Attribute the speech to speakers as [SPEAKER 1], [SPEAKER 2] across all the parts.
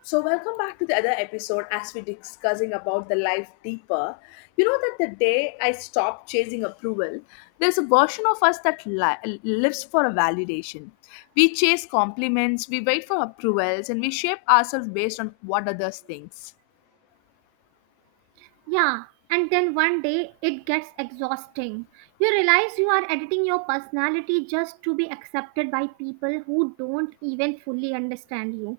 [SPEAKER 1] So welcome back to the other episode as we're discussing about the life deeper. You know that the day I stopped chasing approval, there's a version of us that lives for a validation. We chase compliments, we wait for approvals, and we shape ourselves based on what others thinks.
[SPEAKER 2] Yeah, and then one day it gets exhausting. You realize you are editing your personality just to be accepted by people who don't even fully understand you.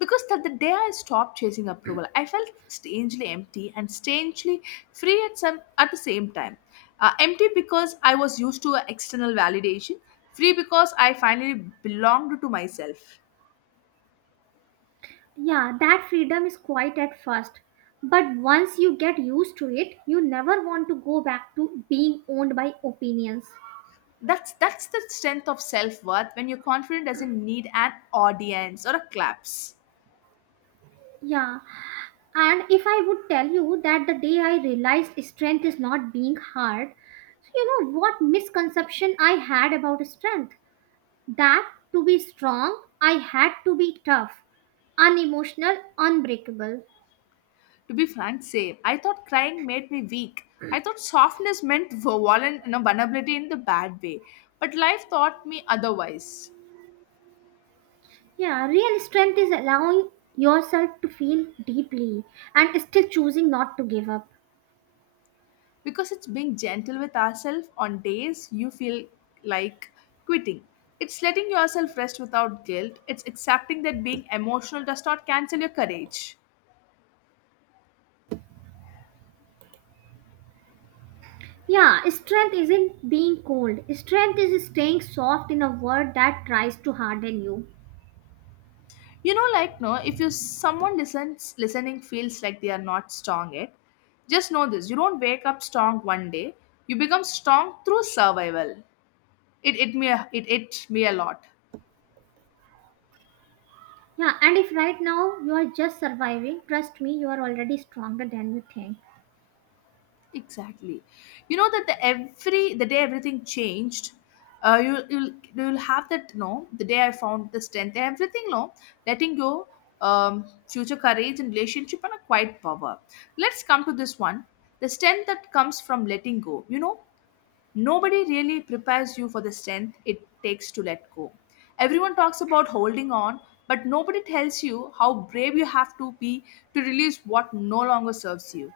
[SPEAKER 1] Because that, the day I stopped chasing approval, I felt strangely empty and strangely free at the same time. Empty because I was used to external validation, free because I finally belonged to myself.
[SPEAKER 2] Yeah, that freedom is quiet at first, but once you get used to it, you never want to go back to being owned by opinions.
[SPEAKER 1] That's the strength of self-worth, when your confidence doesn't need an audience or a claps.
[SPEAKER 2] Yeah, and if I would tell you that the day I realized strength is not being hard, you know what misconception I had about strength? That to be strong, I had to be tough, unemotional, unbreakable.
[SPEAKER 1] To be frank, same. I thought crying made me weak. I thought softness meant vulnerability, vulnerability in the bad way. But life taught me otherwise.
[SPEAKER 2] Yeah, real strength is allowing yourself to feel deeply and still choosing not to give up.
[SPEAKER 1] Because it's being gentle with ourselves on days you feel like quitting. It's letting yourself rest without guilt. It's accepting that being emotional does not cancel your courage.
[SPEAKER 2] Yeah, strength isn't being cold. Strength is staying soft in a world that tries to harden you.
[SPEAKER 1] You know, like no, if you someone listens listening feels like they are not strong yet, just know this: you don't wake up strong one day. You become strong through survival. It me it me a lot.
[SPEAKER 2] Yeah, and if right now you are just surviving, trust me, you are already stronger than you think.
[SPEAKER 1] Exactly. You know that the day everything changed. Uh, you you'll you'll have that, no, the day I found the strength, everything, no, letting go, um future, courage, and relationship, and a quiet power. Let's come to this one: the strength that comes from letting go. You know, nobody really prepares you for the strength it takes to let go. Everyone talks about holding on, but nobody tells you how brave you have to be to release what no longer serves you.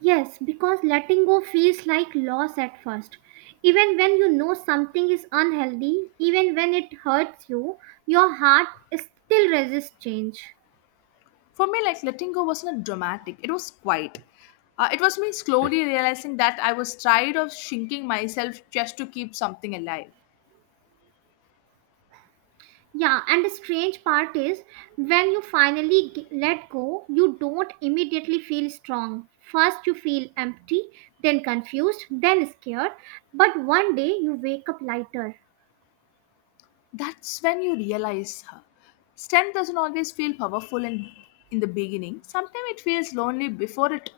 [SPEAKER 2] Yes, because letting go feels like loss at first. Even when you know something is unhealthy, even when it hurts you, your heart still resists change.
[SPEAKER 1] For me, like letting go wasn't dramatic. It was quiet. It was me slowly realizing that I was tired of shrinking myself just to keep something alive.
[SPEAKER 2] Yeah, and the strange part is, when you finally let go, you don't immediately feel strong. First, you feel empty, then confused, then scared, but one day you wake up lighter.
[SPEAKER 1] That's when you realize, huh, strength doesn't always feel powerful in, the beginning. Sometimes it feels lonely before it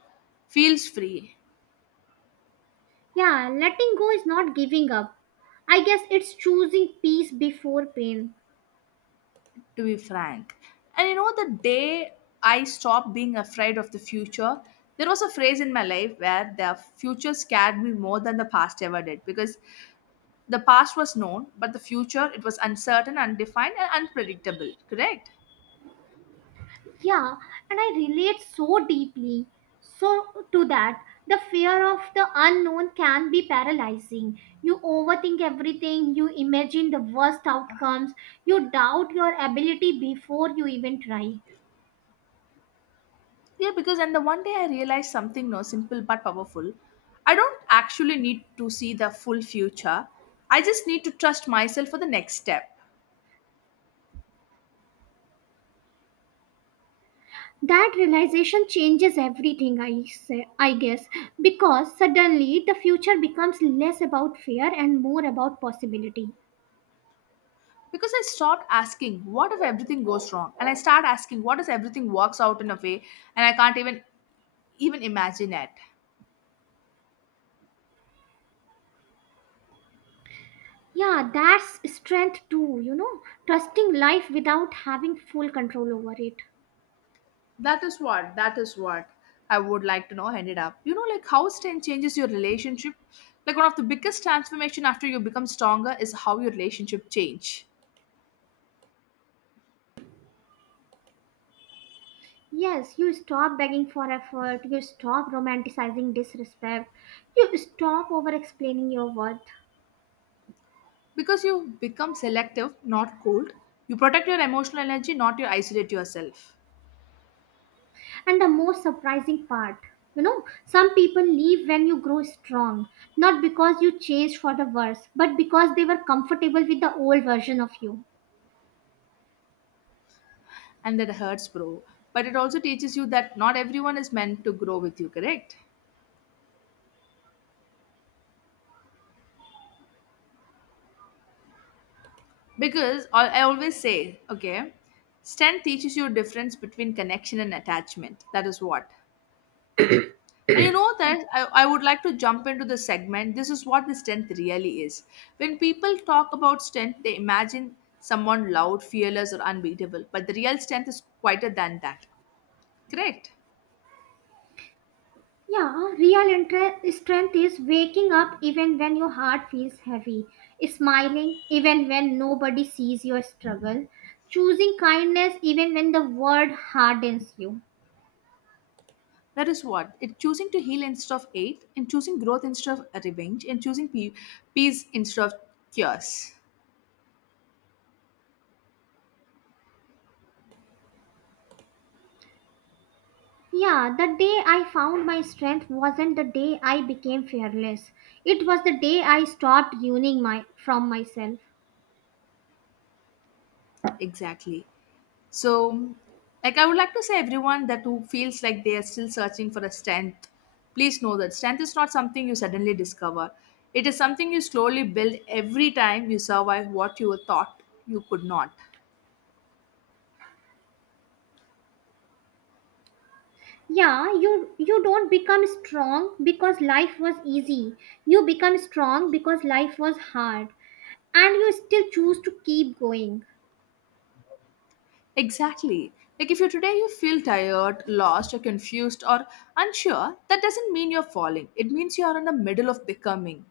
[SPEAKER 1] feels free,
[SPEAKER 2] Yeah, letting go is not giving up. I guess it's choosing peace before pain.
[SPEAKER 1] to be frank. And you know, the day I stopped being afraid of the future, there was a phrase in my life where the future scared me more than the past ever did, because the past was known, but the future, it was uncertain, undefined, and unpredictable. Correct?
[SPEAKER 2] Yeah, and I relate so deeply. So, to that, the fear of the unknown can be paralyzing. You overthink everything, you imagine the worst outcomes, you doubt your ability before you even try.
[SPEAKER 1] Yeah, because and the one day I realized something, no, simple but powerful. I don't actually need to see the full future. I just need to trust myself for the next step.
[SPEAKER 2] That realization changes everything, I guess, because suddenly the future becomes less about fear and more about possibility.
[SPEAKER 1] Because I stopped asking, what if everything goes wrong? And I start asking, what if everything works out in a way and I can't even imagine it?
[SPEAKER 2] Yeah, that's strength too, you know, trusting life without having full control over it.
[SPEAKER 1] That is what I would like to know ended up. You know, like how strength changes your relationship. Like one of the biggest transformation after you become stronger is how your relationship change.
[SPEAKER 2] Yes, you stop begging for effort, you stop romanticizing disrespect, you stop over explaining your worth.
[SPEAKER 1] Because you become selective, not cold. You protect your emotional energy, not you isolate yourself.
[SPEAKER 2] And the most surprising part, you know, some people leave when you grow strong, not because you changed for the worse, but because they were comfortable with the old version of you.
[SPEAKER 1] And that hurts, bro. But it also teaches you that not everyone is meant to grow with you, correct? Because I always say, okay, strength teaches you difference between connection and attachment. That is what. And you know that I would like to jump into the segment. This is what the strength really is. When people talk about strength, they imagine someone loud, fearless, or unbeatable. But the real strength is quieter than that. Correct.
[SPEAKER 2] Yeah, real strength is waking up even when your heart feels heavy, smiling even when nobody sees your struggle, choosing kindness even when the world hardens you.
[SPEAKER 1] That is what, it choosing to heal instead of hate, and choosing growth instead of revenge, and choosing peace instead of cures.
[SPEAKER 2] Yeah, the day I found my strength wasn't the day I became fearless. It was the day I stopped running my from myself.
[SPEAKER 1] Exactly. So, like, I would like to say, everyone that who feels like they are still searching for a strength, please know that strength is not something you suddenly discover. It is something you slowly build every time you survive what you thought you could not.
[SPEAKER 2] Yeah, you don't become strong because life was easy. You become strong because life was hard and you still choose to keep going.
[SPEAKER 1] Exactly. Like, if you today you feel tired, lost, or confused, or unsure, that doesn't mean you're falling. It means you're in the middle of becoming.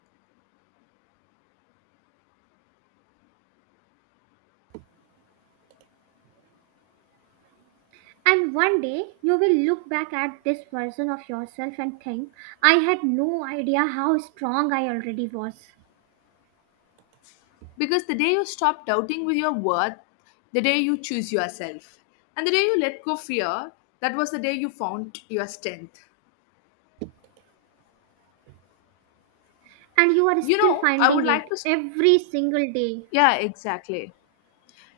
[SPEAKER 2] And one day you will look back at this version of yourself and think, I had no idea how strong I already was.
[SPEAKER 1] Because the day you stop doubting with your worth, the day you choose yourself, and the day you let go fear, that was the day you found your strength.
[SPEAKER 2] And you are
[SPEAKER 1] You
[SPEAKER 2] still
[SPEAKER 1] know, I would
[SPEAKER 2] finding
[SPEAKER 1] like to.
[SPEAKER 2] it every single day.
[SPEAKER 1] Yeah, exactly.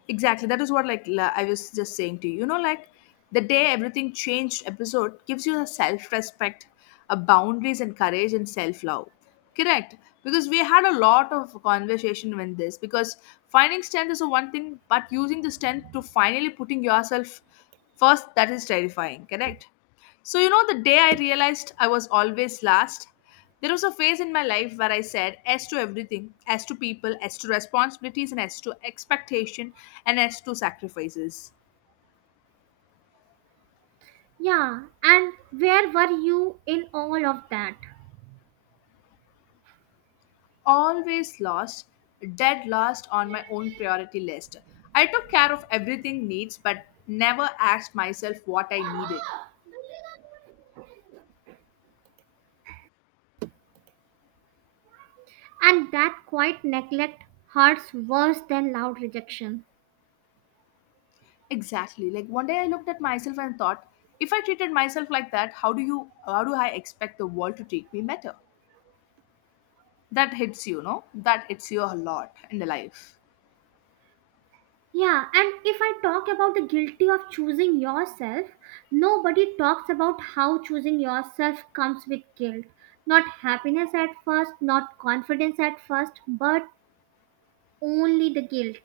[SPEAKER 1] Exactly. That is what, like I was just saying to you. You know, like the day everything changed episode gives you a self-respect, a boundaries and courage and self-love. Correct. Because we had a lot of conversation when this, because finding strength is a one thing, but using the strength to finally putting yourself first, that is terrifying. Correct. So, you know, the day I realized I was always last, there was a phase in my life where I said as to everything, as to people, as to responsibilities, and as to expectation, and as to sacrifices.
[SPEAKER 2] Yeah, and where were you in all of that?
[SPEAKER 1] Always lost, dead last on my own priority list. I took care of everything needs, but never asked myself what I needed.
[SPEAKER 2] And that quiet neglect hurts worse than loud rejection.
[SPEAKER 1] Exactly. Like one day I looked at myself and thought, if I treated myself like that, how do I expect the world to treat me better? That hits you a lot in the life.
[SPEAKER 2] Yeah, and if I talk about the guilty of choosing yourself, nobody talks about how choosing yourself comes with guilt. Not happiness at first, not confidence at first, but only the guilt.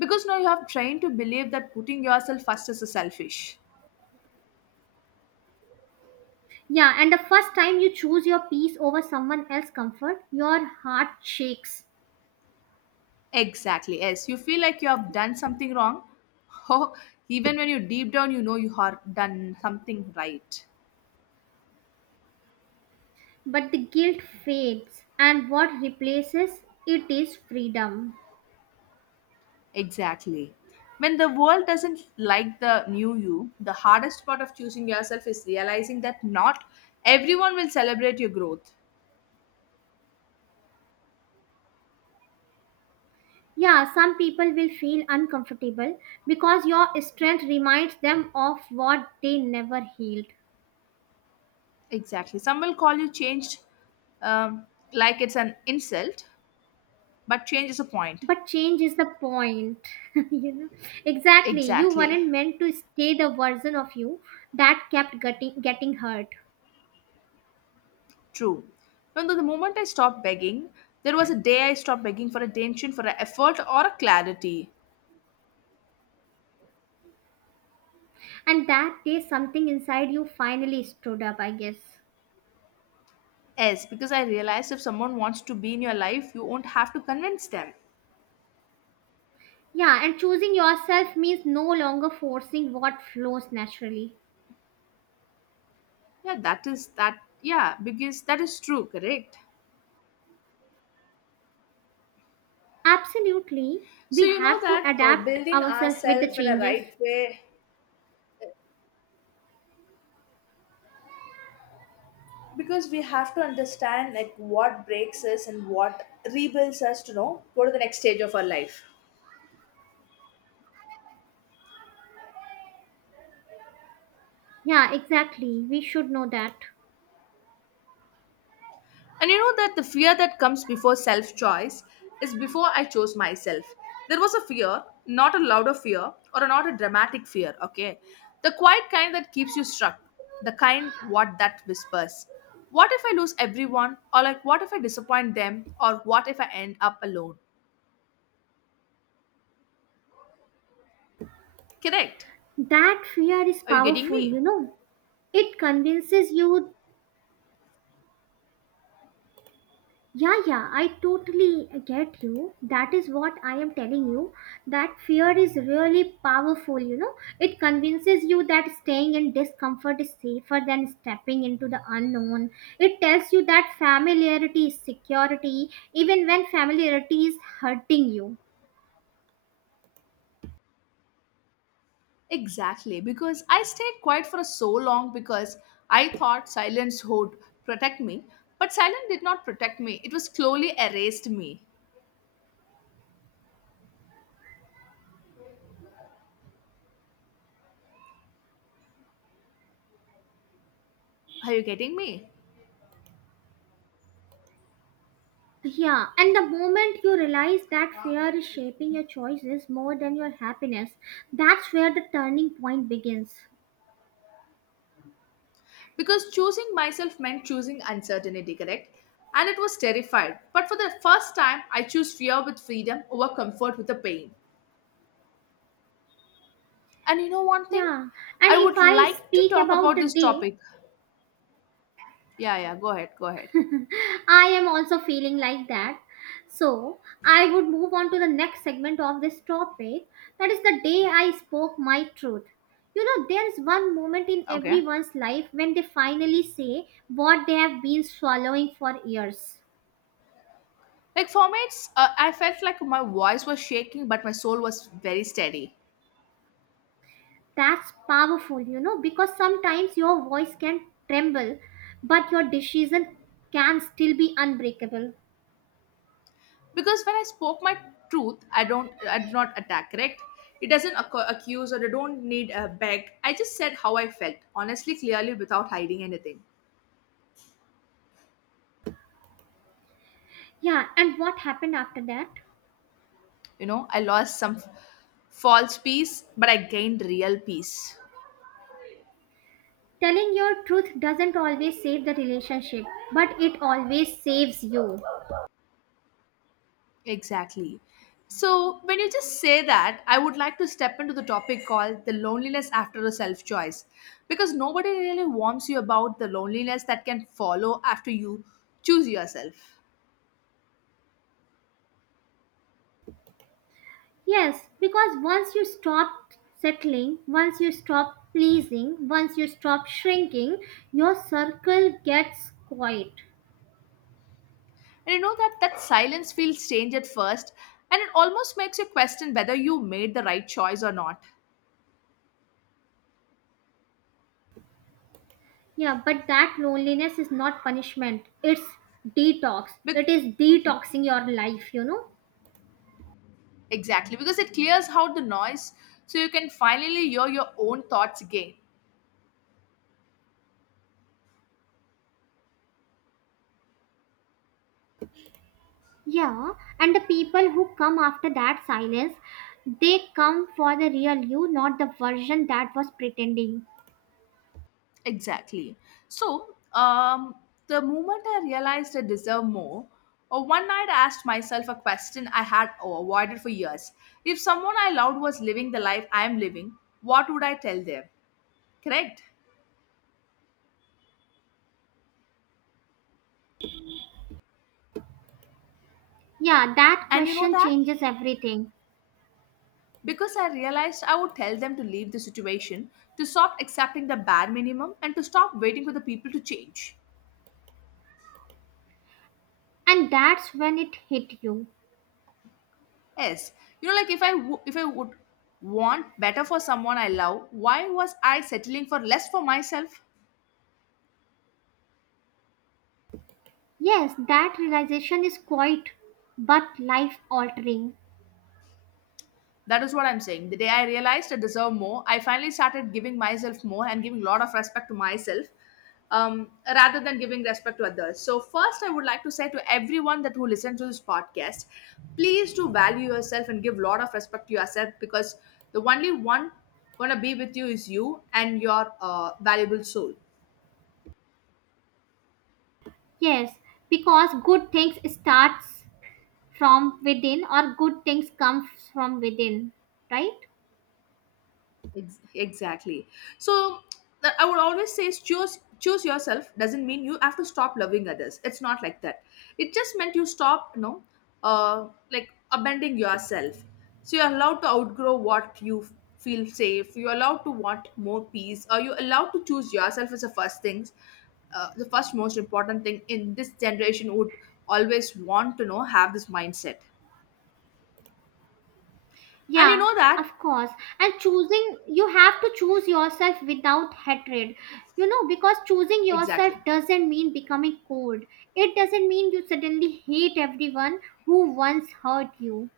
[SPEAKER 1] Because now you have trained to believe that putting yourself first is selfish.
[SPEAKER 2] Yeah, and the first time you choose your peace over someone else's comfort, your heart shakes.
[SPEAKER 1] Exactly. Yes, you feel like you have done something wrong. Oh, even when you, deep down, you know you have done something right.
[SPEAKER 2] But the guilt fades, and what replaces it is freedom.
[SPEAKER 1] Exactly. When the world doesn't like the new you, the hardest part of choosing yourself is realizing that not everyone will celebrate your growth.
[SPEAKER 2] Yeah, some people will feel uncomfortable because your strength reminds them of what they never healed.
[SPEAKER 1] Exactly. Some will call you changed, um, like it's an insult. But change is a point.
[SPEAKER 2] But change is the point. You know? Exactly. You
[SPEAKER 1] Exactly.
[SPEAKER 2] weren't meant to stay the version of you that kept getting hurt.
[SPEAKER 1] True. Even though the moment I stopped begging, there was a day I stopped begging for attention, for an effort, or a clarity.
[SPEAKER 2] And that day, something inside you finally stood up, I guess.
[SPEAKER 1] Yes, because I realized if someone wants to be in your life, you won't have to convince them.
[SPEAKER 2] Yeah, and choosing yourself means no longer forcing what flows naturally.
[SPEAKER 1] Yeah, that is that. Yeah, because that is true, correct?
[SPEAKER 2] Absolutely.
[SPEAKER 1] So,
[SPEAKER 2] We
[SPEAKER 1] you know
[SPEAKER 2] have to
[SPEAKER 1] that
[SPEAKER 2] adapt
[SPEAKER 1] building
[SPEAKER 2] ourselves with the
[SPEAKER 1] ourselves in a
[SPEAKER 2] changes.
[SPEAKER 1] right way, because we have to understand like what breaks us and what rebuilds us to know go to the next stage of our life.
[SPEAKER 2] Yeah, exactly. We should know that.
[SPEAKER 1] And you know that the fear that comes before self choice is before I chose myself. There was a fear, not a louder fear or not a dramatic fear, okay? The quiet kind that keeps you struck, the kind what that whispers. What if I lose everyone? Or like, what if I disappoint them? Or what if I end up alone? Correct.
[SPEAKER 2] That fear is
[SPEAKER 1] Are you getting
[SPEAKER 2] powerful,
[SPEAKER 1] me?
[SPEAKER 2] you know. It convinces you. Yeah, yeah, I totally get you. That is what I am telling you. That fear is really powerful, you know. It convinces you that staying in discomfort is safer than stepping into the unknown. It tells you that familiarity is security, even when familiarity is hurting you.
[SPEAKER 1] Exactly, because I stayed quiet for so long because I thought silence would protect me, but silence did not protect me. It was slowly erased me. Are you getting me?
[SPEAKER 2] Yeah, and the moment you realize that fear is shaping your choices more than your happiness, that's where the turning point begins.
[SPEAKER 1] Because choosing myself meant choosing uncertainty, correct? And it was terrified. But for the first time, I choose fear with freedom over comfort with the pain. And you know one thing?
[SPEAKER 2] Yeah, and
[SPEAKER 1] I
[SPEAKER 2] if
[SPEAKER 1] would
[SPEAKER 2] I
[SPEAKER 1] like to
[SPEAKER 2] speak
[SPEAKER 1] talk
[SPEAKER 2] about
[SPEAKER 1] about
[SPEAKER 2] the
[SPEAKER 1] this
[SPEAKER 2] day,
[SPEAKER 1] topic. Yeah, yeah, go ahead, go ahead.
[SPEAKER 2] I am also feeling like that. So, I would move on to the next segment of this topic, that is the day I spoke my truth. You know, there's one moment in
[SPEAKER 1] Okay.
[SPEAKER 2] everyone's life when they finally say what they have been swallowing for years.
[SPEAKER 1] Like for me, it's, I felt like my voice was shaking, but my soul was very steady.
[SPEAKER 2] That's powerful, you know, because sometimes your voice can tremble, but your decision can still be unbreakable.
[SPEAKER 1] Because when I spoke my truth, I did not attack, correct. It doesn't accuse, or I don't need a beg. I just said how I felt, honestly, clearly, without hiding anything.
[SPEAKER 2] Yeah, and what happened after that?
[SPEAKER 1] You know, I lost some false peace, but I gained real peace.
[SPEAKER 2] Telling your truth doesn't always save the relationship, but it always saves you.
[SPEAKER 1] Exactly. So, when you just say that, I would like to step into the topic called the loneliness after a self choice, because nobody really warns you about the loneliness that can follow after you choose yourself.
[SPEAKER 2] Yes, because once you stop settling, once you stop pleasing, once you stop shrinking, your circle gets quiet.
[SPEAKER 1] And you know that that silence feels strange at first, and it almost makes you question whether you made the right choice or not.
[SPEAKER 2] Yeah, but that loneliness is not punishment. It's detox. It
[SPEAKER 1] Bec-
[SPEAKER 2] is
[SPEAKER 1] Mhm,
[SPEAKER 2] detoxing your life, you know?
[SPEAKER 1] exactly, because it clears out the noise, so you can finally hear your own thoughts again.
[SPEAKER 2] Yeah, and the people who come after that silence, they come for the real you, not the version that was pretending.
[SPEAKER 1] Exactly. So, the moment I realized I deserve more, or one night I asked myself a question I had avoided for years: if someone I loved was living the life I am living, what would I tell them? Correct.
[SPEAKER 2] Yeah, that
[SPEAKER 1] And you know
[SPEAKER 2] question
[SPEAKER 1] that?
[SPEAKER 2] changes everything.
[SPEAKER 1] Because I realized I would tell them to leave the situation, to stop accepting the bare minimum, and to stop waiting for the people to change.
[SPEAKER 2] And that's when it hit you.
[SPEAKER 1] Yes, you know, like if I would want better for someone I love, why was I settling for less for myself?
[SPEAKER 2] Yes, that realization is quite but life altering.
[SPEAKER 1] That is what I'm saying. The day I realized I deserve more, I finally started giving myself more and giving a lot of respect to myself, rather than giving respect to others. So, first, I would like to say to everyone that who listens to this podcast, please do value yourself and give a lot of respect to yourself, because the only one gonna be with you is you and your valuable soul.
[SPEAKER 2] Yes, because good things starts from within, or good things come from within, right?
[SPEAKER 1] Exactly. So that I would always say is choose yourself. Doesn't mean you have to stop loving others, it's not like that. It just meant you stop, abandoning yourself. So you're allowed to outgrow what you feel safe, you're allowed to want more peace, or you're allowed to choose yourself as the first things. Uh, the first most important thing in this generation would always want to know, have this mindset, and you
[SPEAKER 2] Yeah,
[SPEAKER 1] know that
[SPEAKER 2] of course. And choosing, you have to choose yourself without hatred, you know, because choosing yourself
[SPEAKER 1] exactly.
[SPEAKER 2] doesn't mean becoming cold. It doesn't mean you suddenly hate everyone who once hurt you.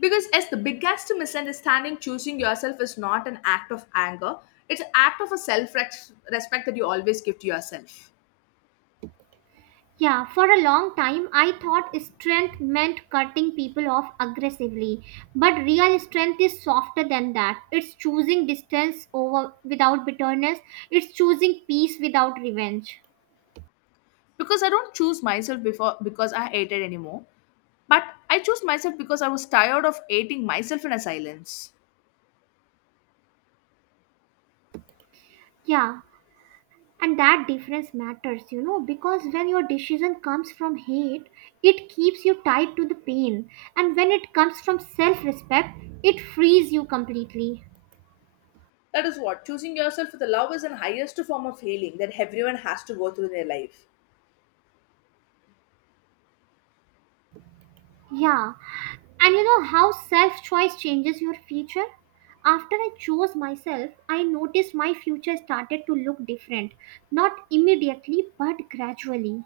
[SPEAKER 1] Because as the biggest misunderstanding, choosing yourself is not an act of anger. It's an act of a self-respect that you always give to yourself.
[SPEAKER 2] Yeah, for a long time I thought strength meant cutting people off aggressively. But real strength is softer than that. It's choosing distance over without bitterness. It's choosing peace without revenge.
[SPEAKER 1] Because I don't choose myself before because I hated anymore. But I choose myself because I was tired of hating myself in a silence.
[SPEAKER 2] Yeah, and that difference matters, you know, because when your decision comes from hate, it keeps you tied to the pain. And when it comes from self-respect, it frees you completely.
[SPEAKER 1] That is what choosing yourself with the love is the highest form of healing that everyone has to go through in their life.
[SPEAKER 2] Yeah, and you know how self choice changes your future? After I chose myself, I noticed my future started to look different. Not immediately, but gradually.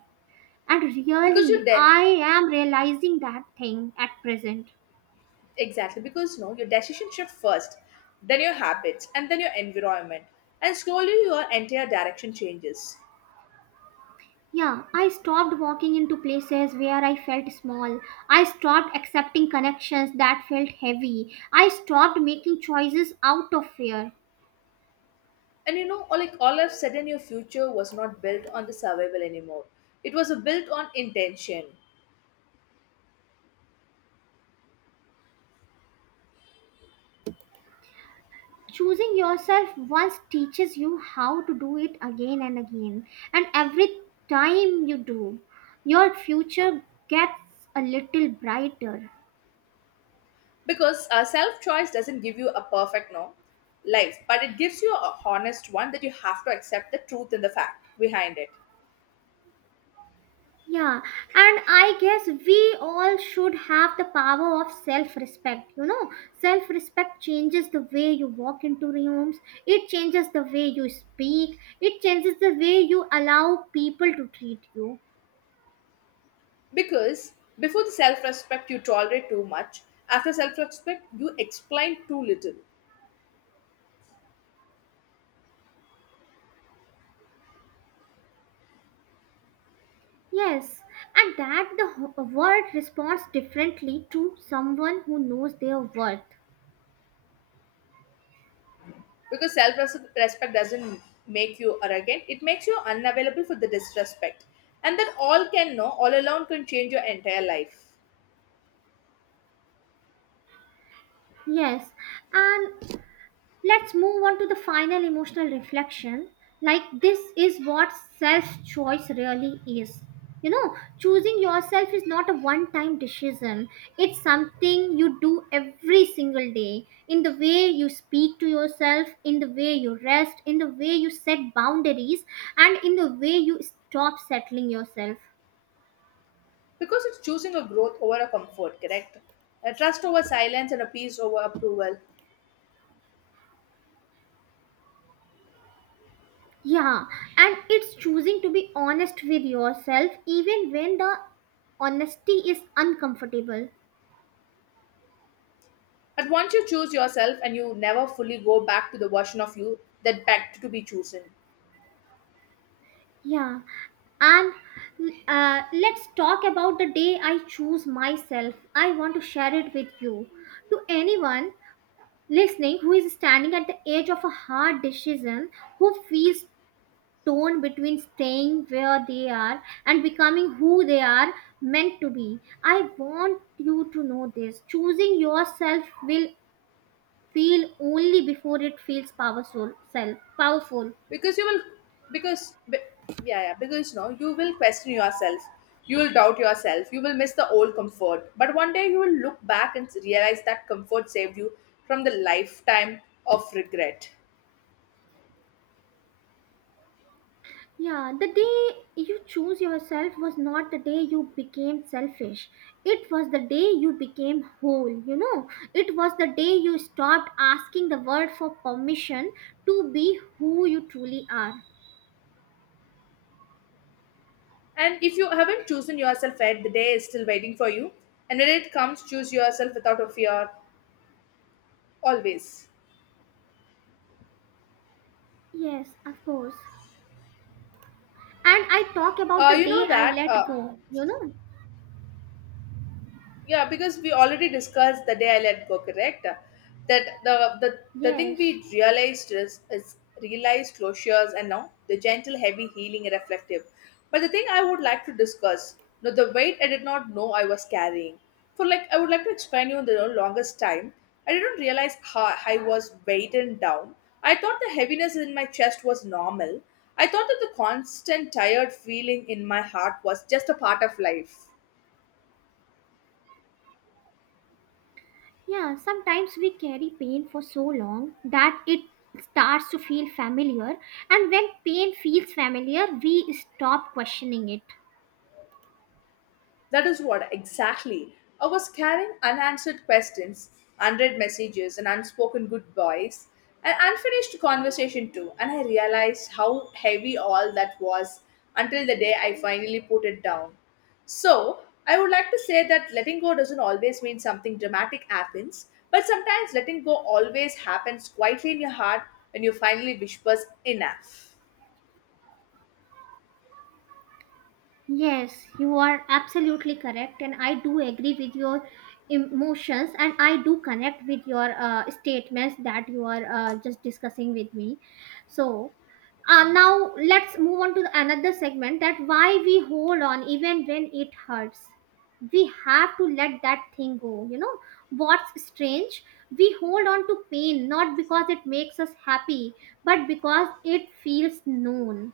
[SPEAKER 2] And
[SPEAKER 1] Because you
[SPEAKER 2] really,
[SPEAKER 1] de-
[SPEAKER 2] I am realizing that thing at present.
[SPEAKER 1] exactly because no, your decision shift first, then your habits, and then your environment, and slowly your entire direction changes.
[SPEAKER 2] Yeah, I stopped walking into places where I felt small. I stopped accepting connections that felt heavy. I stopped making choices out of fear.
[SPEAKER 1] And you know, all of a sudden, your future was not built on the survival anymore. It was a built on intention
[SPEAKER 2] Choosing yourself once teaches you how to do it again and again, and every time you do, your future gets a little brighter.
[SPEAKER 1] because self choice doesn't give you a perfect no life, but it gives you a honest one that you have to accept the truth and the fact behind it.
[SPEAKER 2] Yeah, and I guess we all should have the power of self respect, you know. Self respect changes the way you walk into rooms. It changes the way you speak, it changes the way you allow people to treat you.
[SPEAKER 1] Because before the self respect, you tolerate too much. After self respect, you explain too little.
[SPEAKER 2] Yes, and that the ho- world responds differently to someone who knows their worth.
[SPEAKER 1] Because self respect doesn't make you arrogant, it makes you unavailable for the disrespect. And that all can know, all alone can change your entire life.
[SPEAKER 2] Yes, and let's move on to the final emotional reflection. Like, this is what self choice really is. You know, choosing yourself is not a one time decision, it's something you do every single day, in the way you speak to yourself, in the way you rest, in the way you set boundaries, and in the way you stop settling yourself.
[SPEAKER 1] Because it's choosing a growth over a comfort, correct? A trust over silence and a peace over approval.
[SPEAKER 2] Yeah, and it's choosing to be honest with yourself even when the honesty is uncomfortable.
[SPEAKER 1] But once you choose yourself and you never fully go back to the version of you that begged to be chosen.
[SPEAKER 2] Yeah, and let's talk about the day I choose myself. I want to share it with you. To anyone listening who is standing at the edge of a hard decision, who feels torn between staying where they are and becoming who they are meant to be, I want you to know this. Choosing yourself will feel only before it feels powerful self powerful.
[SPEAKER 1] Because you will, because, be- yeah, yeah, because no, you will question yourself. You will doubt yourself. You will miss the old comfort. But one day you will look back and realize that comfort saved you from the lifetime of regret.
[SPEAKER 2] Yeah, the day you choose yourself was not the day you became selfish. It was the day you became whole, you know. It was the day you stopped asking the world for permission to be who you truly are.
[SPEAKER 1] And if you haven't chosen yourself yet, the day is still waiting for you. And when it comes, choose yourself without a fear, always.
[SPEAKER 2] Yes, of course. And I talk about the
[SPEAKER 1] You
[SPEAKER 2] day
[SPEAKER 1] know
[SPEAKER 2] I
[SPEAKER 1] that.
[SPEAKER 2] let go, you know.
[SPEAKER 1] Yeah, because we already discussed the day I let go, correct? That the thing
[SPEAKER 2] Yes.
[SPEAKER 1] we realized is realized closures, and now the gentle, heavy healing and reflective. But the thing I would like to discuss, you know, the weight I did not know I was carrying. For like, I would like to explain you the longest time. I didn't realize how I was weighted down. I thought the heaviness in my chest was normal. I thought that the constant tired feeling in my heart was just a part of life.
[SPEAKER 2] Yeah, sometimes we carry pain for so long that it starts to feel familiar, and when pain feels familiar, we stop questioning it.
[SPEAKER 1] That is what exactly. I was carrying unanswered questions, unread messages, and unspoken goodbyes, an unfinished conversation too, and I realized how heavy all that was until the day I finally put it down. So, I would like to say that letting go doesn't always mean something dramatic happens, but sometimes letting go always happens quietly in your heart when you finally whispers enough.
[SPEAKER 2] Yes, you are absolutely correct, and I do agree with your emotions, and I do connect with your statements that you are just discussing with me. So, now let's move on to another segment, that why we hold on even when it hurts. We have to let that thing go. You know, what's strange? We hold on to pain not because it makes us happy, but because it feels known.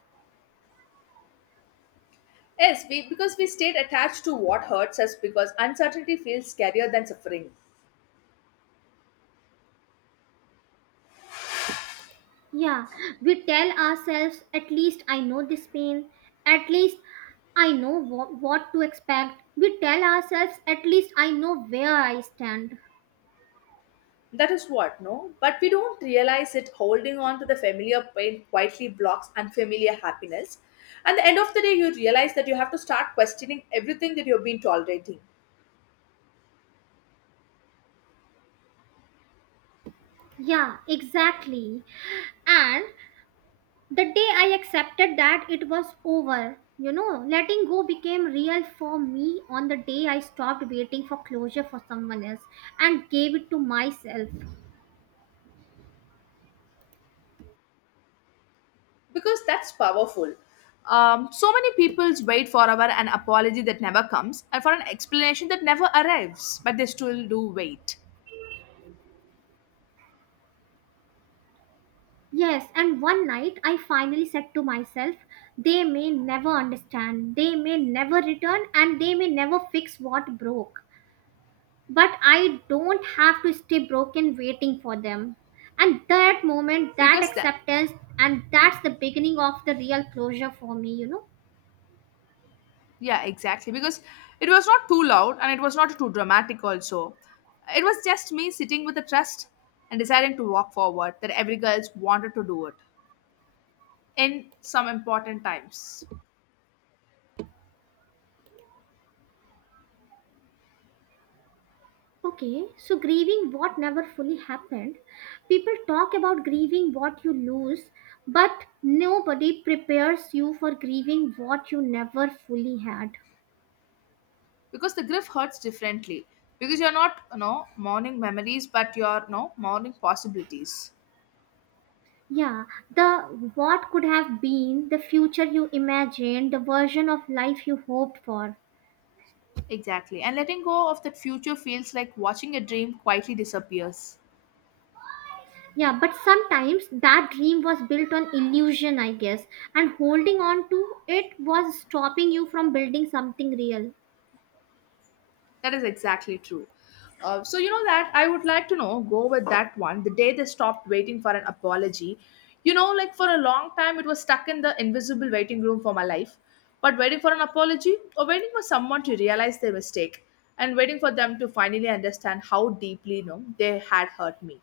[SPEAKER 1] Yes, we because we stayed attached to what hurts us because uncertainty feels scarier than suffering.
[SPEAKER 2] Yeah, we tell ourselves, at least I know this pain, at least I know what to expect. We tell ourselves, at least I know where I stand.
[SPEAKER 1] That is what, no? But we don't realize it holding on to the familiar pain quietly blocks unfamiliar happiness. At the end of the day, you realize that you have to start questioning everything that you've been tolerating
[SPEAKER 2] Yeah, exactly. And the day I accepted that it was over, you know, letting go became real for me on the day I stopped waiting for closure for someone else and gave it to myself.
[SPEAKER 1] because that's powerful. So many people wait forever an apology that never comes and for an explanation that never arrives, but they still do wait
[SPEAKER 2] Yes, and one night I finally said to myself, they may never understand, they may never return, and they may never fix what broke. But I don't have to stay broken waiting for them. And that moment, that
[SPEAKER 1] because that
[SPEAKER 2] acceptance, and that's the beginning of the real closure for me, you know.
[SPEAKER 1] Yeah, exactly. Because it was not too loud and it was not too dramatic, also. It was just me sitting with the trust and deciding to walk forward that every girl wanted to do it in some important times.
[SPEAKER 2] Okay, so grieving what never fully happened. People talk about grieving what you lose, but nobody prepares you for grieving what you never fully had.
[SPEAKER 1] Because the grief hurts differently. Because you're not, you know, mourning memories, but you're, you know, mourning possibilities.
[SPEAKER 2] Yeah, the what could have been, the future you imagined, the version of life you hoped for.
[SPEAKER 1] Exactly. And letting go of that future feels like watching a dream quietly disappears.
[SPEAKER 2] Yeah, but sometimes that dream was built on illusion, I guess, and holding on to it was stopping you from building something real.
[SPEAKER 1] That is exactly true. So you know that I would like to know go with that one. The day they stopped waiting for an apology, you know, like for a long time it was stuck in the invisible waiting room for my life. But waiting for an apology or waiting for someone to realize their mistake and waiting for them to finally understand how deeply you know they had hurt me.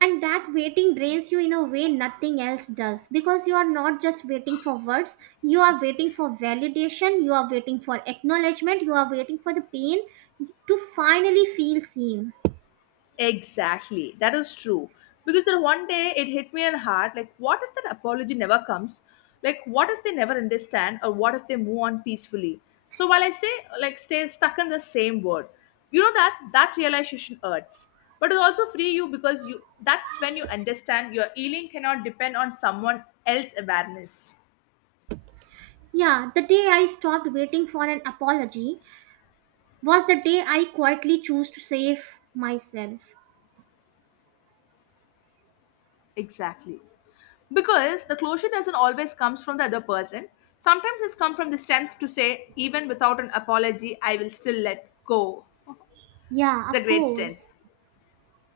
[SPEAKER 2] And that waiting drains you in a way nothing else does, because you are not just waiting for words, you are waiting for validation, you are waiting for acknowledgement, you are waiting for the pain to finally feel seen.
[SPEAKER 1] Exactly. That is true. Because then one day it hit me in hard, like what if that apology never comes? Like what if they never understand, or what if they move on peacefully? So while I stay stuck in the same word, you know that that realization hurts. But it also free you because you that's when you understand your healing cannot depend on someone else's awareness.
[SPEAKER 2] Yeah, the day I stopped waiting for an apology was the day I quietly chose to save myself.
[SPEAKER 1] Exactly. Because the closure doesn't always comes from the other person, sometimes it's come from the strength to say even without an apology I will still let go.
[SPEAKER 2] Yeah,
[SPEAKER 1] It's a
[SPEAKER 2] of
[SPEAKER 1] great
[SPEAKER 2] course.
[SPEAKER 1] strength.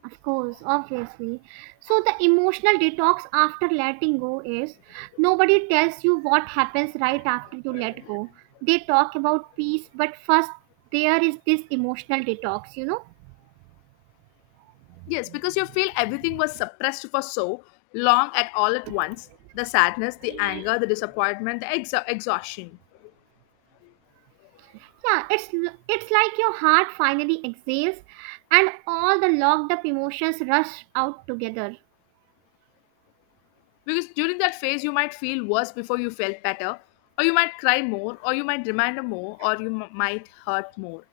[SPEAKER 2] Of course, obviously. So, the emotional detox after letting go is, nobody tells you what happens right after you let go. They talk about peace, but first, there is this emotional detox, you know?
[SPEAKER 1] Yes, because you feel everything was suppressed for so long at all at once: the sadness, the anger, the disappointment, the exhaustion.
[SPEAKER 2] Yeah, it's like your heart finally exhales and all the locked up emotions rush out together.
[SPEAKER 1] Because during that phase you might feel worse before you felt better, or you might cry more, or you might remind more, or you might hurt more.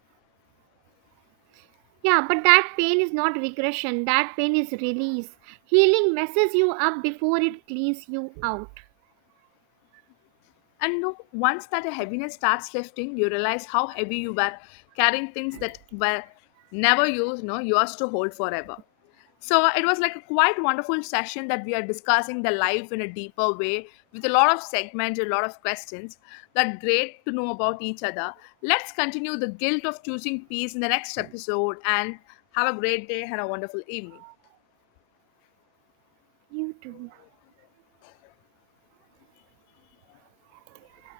[SPEAKER 2] Yeah, but that pain is not regression, that pain is release. Healing messes you up before it cleans you out.
[SPEAKER 1] And no, once that heaviness starts lifting, you realize how heavy you were carrying things that were never used, no, yours to hold forever. So it was like a quite wonderful session that we are discussing the life in a deeper way, with a lot of segments, a lot of questions, that great to know about each other. Let's continue the guilt of choosing peace in the next episode, and have a great day and a wonderful evening.
[SPEAKER 2] You too.